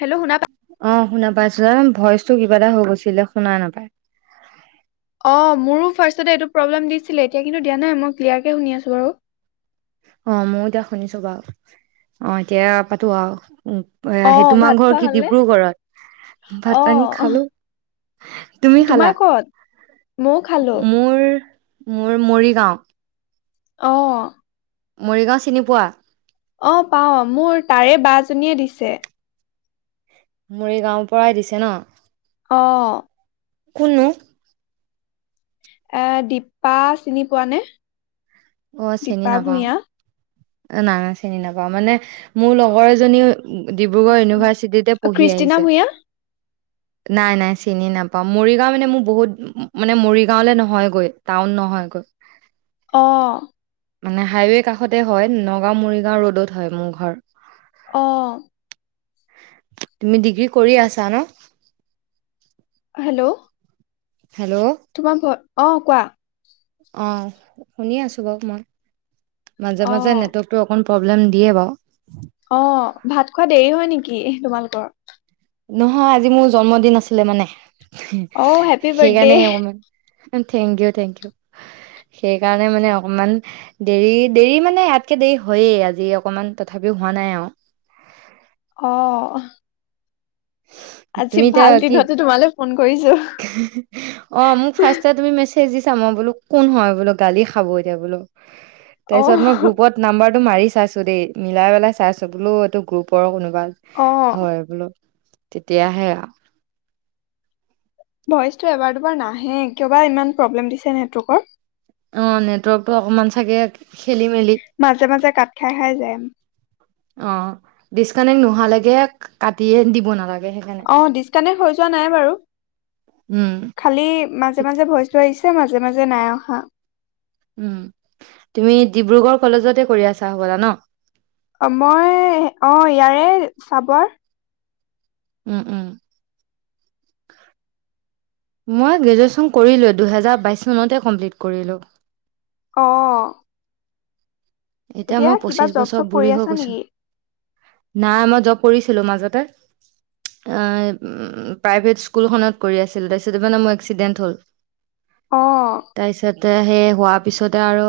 Hello শুনা পা অ', শুনা পাই'- ভইচটো কিবা এটা হৈ গৈছিলে শুনা নাপায়। অ', মোৰো ফাৰ্ষ্টতে এইটো প্ৰব্লেম দিছিলে এতিয়া কিন্তু দিয়া নাই মই ক্লিয়াৰকে শুনি আছো বাৰু। অ', মই এতিয়া শুনিছো বাৰু অ', এতিয়া পাতো আৰু। উ আহি অ' ভাত তোমাৰ ঘৰ খোৱা কি হ'লনে? ডিব্ৰুগৰত? ভাত পানী অ' খালো, তুমি তোমাৰ খালা? ক'ত? ময়ো খালোঁ। মোৰ মোৰ মৰিগাঁও। অহ। মৰিগাঁও চিনি পোৱা? অ', পাওঁ মোৰ তাৰে বা জনীয়ে দিছে। মোৰ এই গাঁওৰ পৰাই দিছে ন'? অ'। কনো এ দিপা চিনি পোৱা নে? অ', চিনি নাপাওঁ। অ', নানা চিনি নাপাওঁ মানে মোৰ লগৰ এজনীও ডিব্ৰুগড় ইউনিভাৰ্চিটিতে পঢ়ি কৃষ্টিনা আহিছে। ভূঞা নাই নাই চিনি নাপাওঁ মৰিগাঁও মানে মোৰ বহুত মানে মৰিগাঁওলৈ নহয়গৈ টাউন নহয়গৈ। অহ। মানে হাইৱে কাষত তে হয় নগাঁও মৰিগাঁও ৰদত হয় মোৰ ঘৰ। অ'। তুমি ডিগ্ৰী কৰি আছা ন'? হেল্ল' হেল্ল' তোমাৰ ঘৰ অ' কোৱা অ', শুনি আছো বাৰু মই। মাজে মাজে অ' নেটৱৰ্ক টো অকণ প্ৰব্লেম দিয়ে বাৰু। অ' ভাত খোৱা দেৰি হয় নেকি তোমালোকৰ? নহয় আজি মোৰ জন্মদিন আছিলে মানে অ' হেপী বাৰ্থডে সেইকাৰণে অকমান থেংক ইউ থেংক ইউ। সেইকাৰণে মানে অকমান দেৰি, দেৰি মানে ইয়াতকে দেৰি হয়েই আজি অকমান তথাপিও হোৱা নাই আৰু। অ' আজি তুমি এতিয়া ভাল কি দিনতে তোমালৈ ফোন কৰিছো। অ', মোক ফাৰ্ষ্টে তুমি মেচ চেজ দিছা, মই বোলো কোন হয় বোলো, গালি খাব এতিয়া বোলো। তাৰপিছত মই অ', গ্ৰুপত নাম্বাৰ মাৰি চাইছো দেই, মিলাই পেলাই চাইছো, বোলো এইটো গ্ৰুপৰে কোনো বা অ', হয় বুলো। তেতিয়াহে আও ভইচটো এবাৰ দুবাৰ নাহে কিয়বা ইমান প্ৰব্লেম দিছে নেটৱৰ্কৰ। অ', নেটৱৰ্কতটো অকমান চাগে খেলি মেলি মাজে মাজে কঠ খাই খাই যায়। অ ডিচকানেক্ট নোহোৱালৈকে কাটিয়ে দিব নালাগে। সেইকাৰণে অ', ডিচকানেক্ট হৈ যোৱা নাই বাৰু উম খালি মাজে মাজে ভইছটো আহিছে মাজে মাজে, মাজে নাই অহা। উম, তুমি ডিব্ৰুগড় কলেজতে কৰি আছা হ'বলা ন'? অ', মই অ', ইয়াৰে চাবৰ উম, উম। মই গ্ৰেজুৱেশ্যন কৰিলোৱে দুহেজাৰ বাইশ চনতে কমপ্লিট কৰিলোঁ। অ এতিয়া মই কিবা পঁচিশ জব বছৰ চব বুঢ়ী কৰি হৈ আছা গৈছো নেকি নাই মই জব কৰিছিলো মাজতে প্ৰাইভ স্কুলখনত কৰি আছিলো তাৰিতে মানে মোৰ এক্সিডেন্ট হ'ল অ', তাৰপিছত তা সেই হোৱাৰ পিছতে আৰু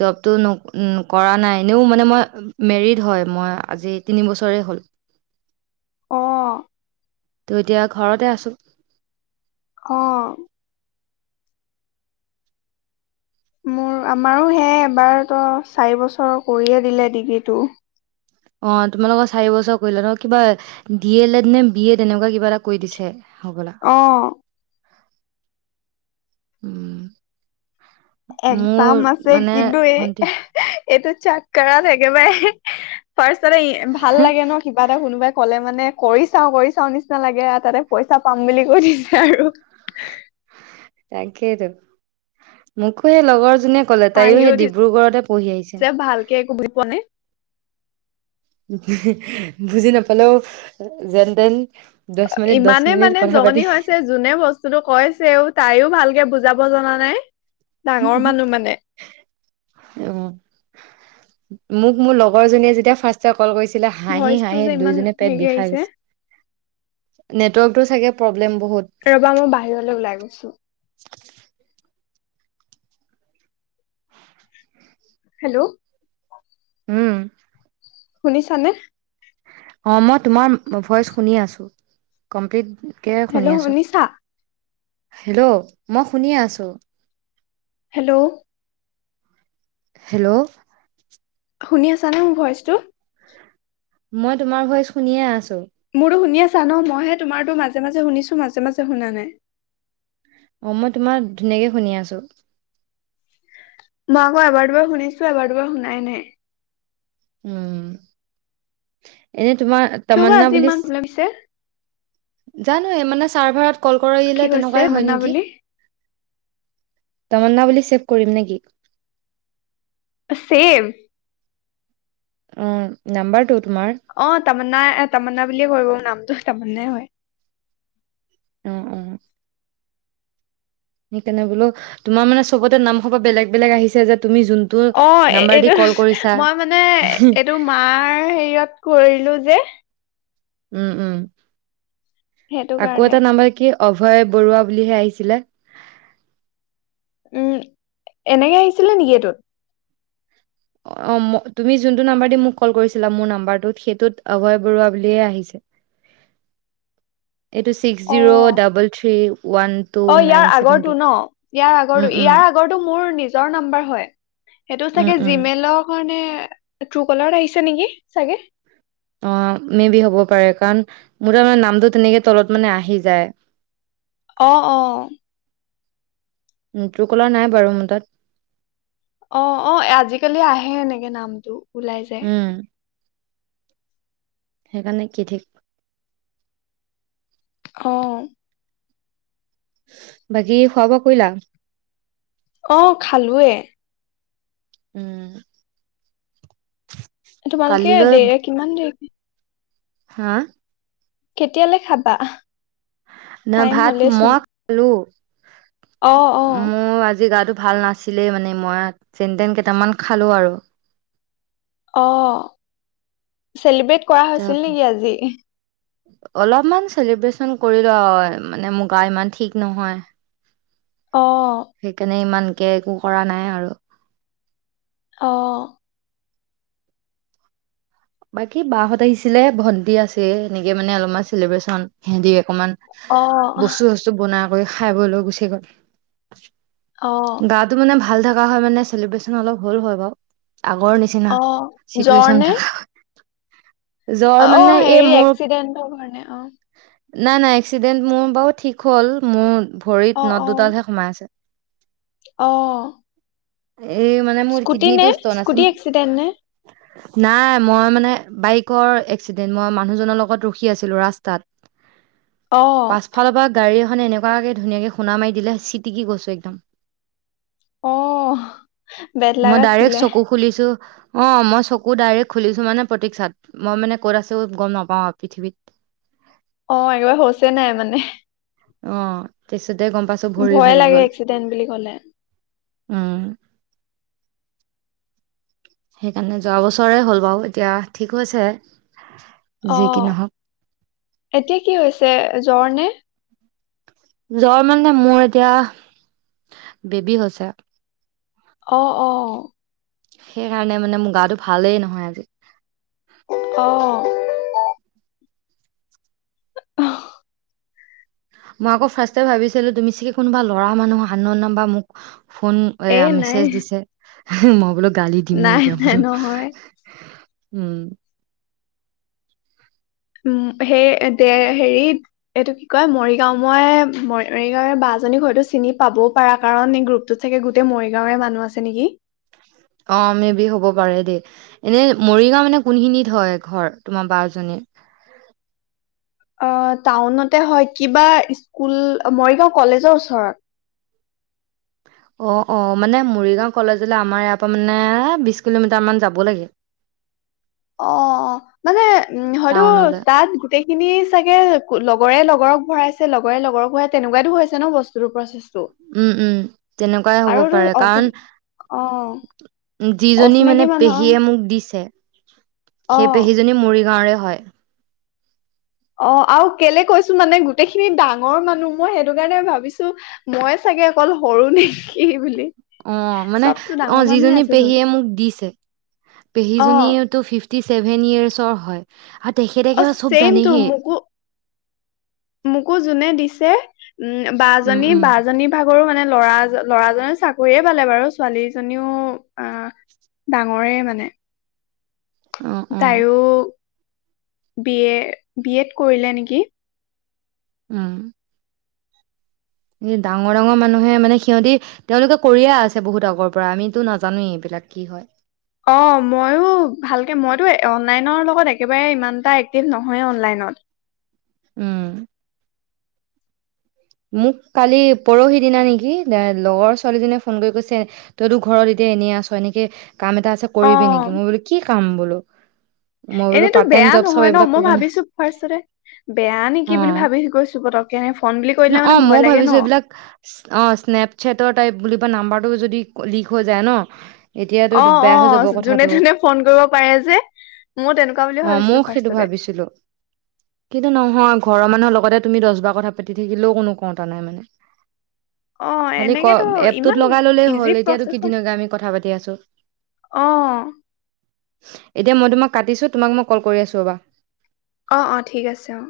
জবটো উম কৰা নাই এনেও মানে মই মেৰিড হয় মই আজি তিন বছৰেই হ'ল অ ত এতিয়া ঘৰতে আছো অ মোৰ আমাৰো সেয়াই এবাৰতো চাৰি বছৰ কৰিয়ে দিলে ডিগ্ৰীটো অ তোমালোকৰ চাৰি বছৰ কৰিলো নহ কিবা ডি এলে এড নে বি এড এনেকুৱা কিবা এটা কৰি দিছে হ'বলা আহ উম মোৰ একচাম আছে মানে কিন্তু এই ভন্টি এইটো চোক কৰত থ একেবাৰে ফাৰ্ষট ভাল লাগে ন কিবা এটা কোনোবাই ক'লে মানে কৰি চাও কৰি চাও নিচিনা লাগে তাতে পইচা পাম বুলি কৈ দিছে আৰু তাকেইত মোকো সেই লগৰ যোনে ক'লে তাইো হাঁহি সেই ডিব্ৰুগড়তে পঢ়ি আহিছে উঠিছে ভালকে একো বুজি পোৱা নাই বুজি নাপালেও যেনতেন ইমানে মানে জনি হৈছে যোনে বস্তুতো কৈছেও তাইও ভালকে বুজাব হ জনা নাই ডাঙৰ মানুহ মানে অঁ মোক মোৰ লগৰ জনীয়ে যেতিয়া ফাৰ্ষ কল কৰিৈছিলে হাঁহি ভইচটো হাঁহি যে ইমান দুইজনে পেট হেৰি বিষাই আহিছে গৈছে নেটৱৰ্কতটো চাগে প্ৰব্লেম বহুত। ৰবা মই বাহিৰলৈ ওলাই গৈছো হেল্ল' উম শুনিছানে অ মই তোমাৰ ভইচ শুনি আছো কমপ্লিট হেল্ল' অনিশা হেল্ল' মই শুনিিয়ে আছো হেল্ল' হেল্ল' শুনি আছা না মোৰ ভইচটো মই তোমাৰ ভইচ শুনিয়ে আছো মোৰো শুনি আছে জান মইহে তোমাৰতো মাজে মাজে শুনিছো মাজে মাজে শুনা নাই অ' মই তোমাৰ ধুনীয়াকে শুনি আছো। মই আকৌ এবাৰ দুবাৰ শুনিছো এবাৰ দুবাৰ শুনাই নাই। উম, এনে তোমাৰ কিয় বা তমন্না আজি বুলি ইমান প্ৰব্লেম দিছে জানো মানে চাৰ্ভাৰত ক'ল কি কৰিলে কৈছে তেনেকুৱাই হয় তামান্না নেকি? বুলি তমন্না বুলি ছেভ কৰিম নেকি? ছেব উম, নান্বাৰ টো। অ', তাম্নাাই এ তমন্না বুলিয়ে কয় নামটো তাম্নাই হয়। উম-উম-। সেইকাৰণে বোলো, তোমাৰ মানে চবতে নামসোপা বেলেগ বেলেগ আহিছে যে তুমি যোনটো অ নাম্বাৰ দি এইটো কল কৰিছা মই মানে এইটো মাৰ হেৰিয়ত কৰিলো যে উম- উম। সেইটো আকৌ কাৰণে এটা নম্বৰ কি অভয় বৰুৱা বুলিহে আহিছিলে উম, এনেকে আহিছিলে নেকি এইটোত? অ, ম তুমি জোনটো নাম্বাৰ দি মোক কল কৰিছিলা, মোৰ নাম্বাৰটোত, সেইটোত অভয় বৰুৱা বুলিয়েই আহিছে। এইটো ছিক্স অ zero double three one two অ' নাইন ইয়াৰ ছেভেন আগৰটো টু ন, ইয়াৰ উম আগৰটো, উম ইয়াৰ আগৰটো মোৰ নিজ নিজৰ নাম্বাৰ হয়। সেইটো উম চাগে উম জিমেলৰ কাৰণে ট্ৰু কলাৰত আহিছে নেকি চাগে? অ', মে' বি হ'ব পাৰে, কাৰণ মোৰ তাৰ মানে নামটো তেনেকে তলত মানে আহি যায়। অ, অ। উ, ত্ৰোকলাৰ‌ নাই বাৰু মোৰ তাত। অ, অ, আজিকালি আহে এনেকে নামটো। ওলাই যায়। উম সেইকাৰণে কি ঠিক? অ'। বাকী খোৱা-বোৱা কৰিলা? অ' খালোঁৱেই। উম্। তোমালোকে দেৰে কিমান দেৰিক হা? কেতিয়ালে খাবা আহ? না ভাত ম খালোঁ। অ অ মোৰ আজি গাটো ভাল নাছিলেই মানে, মই যেনতেন কেইটামান খালোঁ আৰু। অ, চেলিব্ৰেট কৰা হৈছিল তাৰপৰা নেকি আজি? অলপমান চেলিব্ৰেচন কৰিলোঁ আও, মানে মো গা ইমান ঠিক নহয়। অ সেইকাৰণে ইমান কে-কো একো কৰা নাই আৰু। অ'। বাকী বাহত আহিছিলে, ভন্টি আছে এনেকে মানে অলপমান চেলিব্ৰেচন সিহঁতি অকণমান অ বস্তু চস্তু বনাম। খাই বৈ লৈ গুচি গ'ল। অ গা টো মানে ভাল ভাল থকা হয় মানে চেলিব্ৰেচন অলপ হ'ল হয় বাৰু আগৰ নিচিনা, অ জ্বৰ চিটুৱেচন নে থকা জ্বৰ অ', অ, মানে এই হেৰি মোৰ এক্সিডেন্টৰ কাৰণে অ। নাই নাই, এক্সিডেণ্ট মোৰ বাৰু ঠিক হ'ল, মোৰ অ ভৰিত অ নট দুডালহে সোমাই আছে অ' এই মানে মোৰ স্কুটি কিডনীটো নে ষ্টন আছে স্কুটি এক্সিডেণ্ট নে? নাই মই মানে বাইকৰ এক্সিডেন্ট মই মানুহজনৰ লগত ৰখি আছিলো, ৰাষ্টাত অ পাছফালৰ পৰা গাড়ী মানে এনেকুৱাকে ধুনীয়াকে খুন্দা মাৰি দিলে, চিটিকি গৈছো একদম। অ বেদ লাগ মই ডাইৰেক্ট আছিলে চকু খুলিছোঁ অ', মই চকু ডাইৰেক্ট খুলিছো মানে প্ৰতীক্ষাত। মই মানে ক'ত আছো গম নাপাওঁ আও পৃথিৱীত অ', একেবাৰে হোছে নাই মানে অ', তাছ ভয়ে লাগে এক্সিডেণ্ট বুলি কলে। উম, সেইকাৰণে যোৱা বছৰে হ'ল বাৰু, এতিয়া ঠিক হৈছে যি কি অ', নহওক এতিয়া কি হৈছে? জ্বৰ নে? জ্বৰ মানে মোৰ এতিয়া বেবী হৈছে। অ, অ' সেইকাৰণে মানে মোৰ গাটো ভালেই নহয় আজি। অ' মই আকৌ ফাৰ্ষ্টে ভাবিছিলো তুমি চাগে কোনোবা ল'ৰা মানুহ, আনন'ন নাম্বাৰ, মোক ফোন, এ এয়া নাই মেছেজ দিছে মই বুলো গালি দিমে নাই এতিয়া নাই বুলো নহয় উম উম, সেই দে হেৰি, এইটো কি কয় মৰিগাঁও মই, মৰিগাঁৱৰে বা জনীক হয়তো চিনি পাবও পাৰা, কাৰণ এই গ্ৰুপটোত চাগে গোট গোটেই মৰিগাঁৱৰে মানুহ আছে নেকি? অ মে বি হ'ব, পাৰে দেই। এনে মৰিগাঁও মানে কোনখিনিত হয় ঘৰ তোমাৰ বাজনীৰ? অ টাউনতে হয় কিবা স্কুল, মৰিগাঁও কলেজৰ ওচৰত। অ, অ, মানে মৰিগাঁও কলেজলৈ আমাৰ ইয়াৰ পৰা মানে বিশ কিলোমিটাৰ মান যাব লাগে। অ, অ, অ। মানে হয়তো টাউনলৈ তাত গোটেইখিনি চাগে লগৰে লগৰক ভৰাইছে, লগৰে লগৰক ভৰাই তেনেকুৱাতো হৈছে ন বস্তুটো প্ৰচেছ উম, উম, তেনেকুৱাই হ'ব পাৰে, অচিন অ কাৰণ যিজনী অচিনাকি মানে মানুহৰ পেহীয়ে মোক দিছে, অ সেই পেহীজনী মৰিগাঁওৰে হয়। অ, আৰু কেলে কৈছোঁ মানে গোটেইখিনি ডাঙৰ মানুহ, মই সেইটো কাৰণে ভাবিছোঁ, ময়ে চাগে অকল সৰু নেকি বুলি। অ' মানে, চবতো ডাঙৰ অ' মানুহে যিজনী আছেচোন পেহীয়ে মোক দিছে, অ পেহীজনীয়েটো ফিফ্ টি চেভেন ইয়েৰ্চৰ হয়। আৰু তেখেতে অ, একেবাৰে চব চেইমটো! জানেহেই মোকো, মোকো যোনে দিছ তে উম, বা উম জনী, উম বা জনী ভাগৰো মানে ল'ৰাজন, ল'ৰাজনে চাকৰিয়ে পালে বাৰু, ছোৱালীজনীও আ, ডাঙৰে মানে অ অ তাইৰো বি এ, বি এড কৰিলে নেকি? উম। এ, ডাঙৰ, ডাঙৰ মানুহে মানে সিহঁতি, তেওঁলোকে কৰিয়ে আছে বহুত আগৰ পৰা, আমিতো নাজানোৱেই এইবিলাক কি হয়! অ', ময়ো ভালকে, মইতো অনলাইনৰ লগত একেবাৰে ইমানটা এক্টিভ নহয়, অনলাইনত। উম। মোক কালি, পৰহি দিনা নেকি লগৰ ছোৱালীজনীয়ে ফোন কৰি কৈছে, তইতো ঘৰত এতি এনে আছ, এনেকে কাম এটা আছে, অ কৰিবি নেকি? মই বোলো কি কাম বোলো! মই বোলো এনেতো পাৰ্ট টাইম বেয়া জব চব নহয় ন, এইবিলাক মই কৰিব না ভাবিছো ফাৰ্ষ্টতে, বেয়া নেকি বুলি অ ভাবি কৈছোঁ পতকে ফন বুলি কৈ ন দিলে অ মানে মই ভয় লাগে ন ভাবিছো এইবিলাক অ স্নেপশ্বটৰ টাইপ বুলি নাম্বাৰ টো যদি লিক হৈ যায় ন? এতিয়াতো অ, অ, বেয়া হৈ যাব জোনে কথাটো তোনে ফোন কৰিব পাৰে যে, ময়ো তেনেকুৱা বুলিয়ে অ ময়ও ভাবিছিলো সেইটো ফাৰ্ষ্টতে। ভাবিছিলো কিন্তু নহয় ঘৰৰ মানুহৰ লগতে তুমি দছ বাৰ কথা পাতি থাকি লেও কোনো কওঁতা নাই মানে অ খালি ক এনেকেতো এপটোত ইমান লগাই ললেই ইজি হল এতিয়াতো কি প্ৰচেছত ধুনীয়াকৈ আমি কথা পাতি আছোঁ। অ এতিয়া মই তোমাক কাটিছো, তোমাক মই কল কৰি আছো ৰবা। অ, অ, ঠিক আছে অ'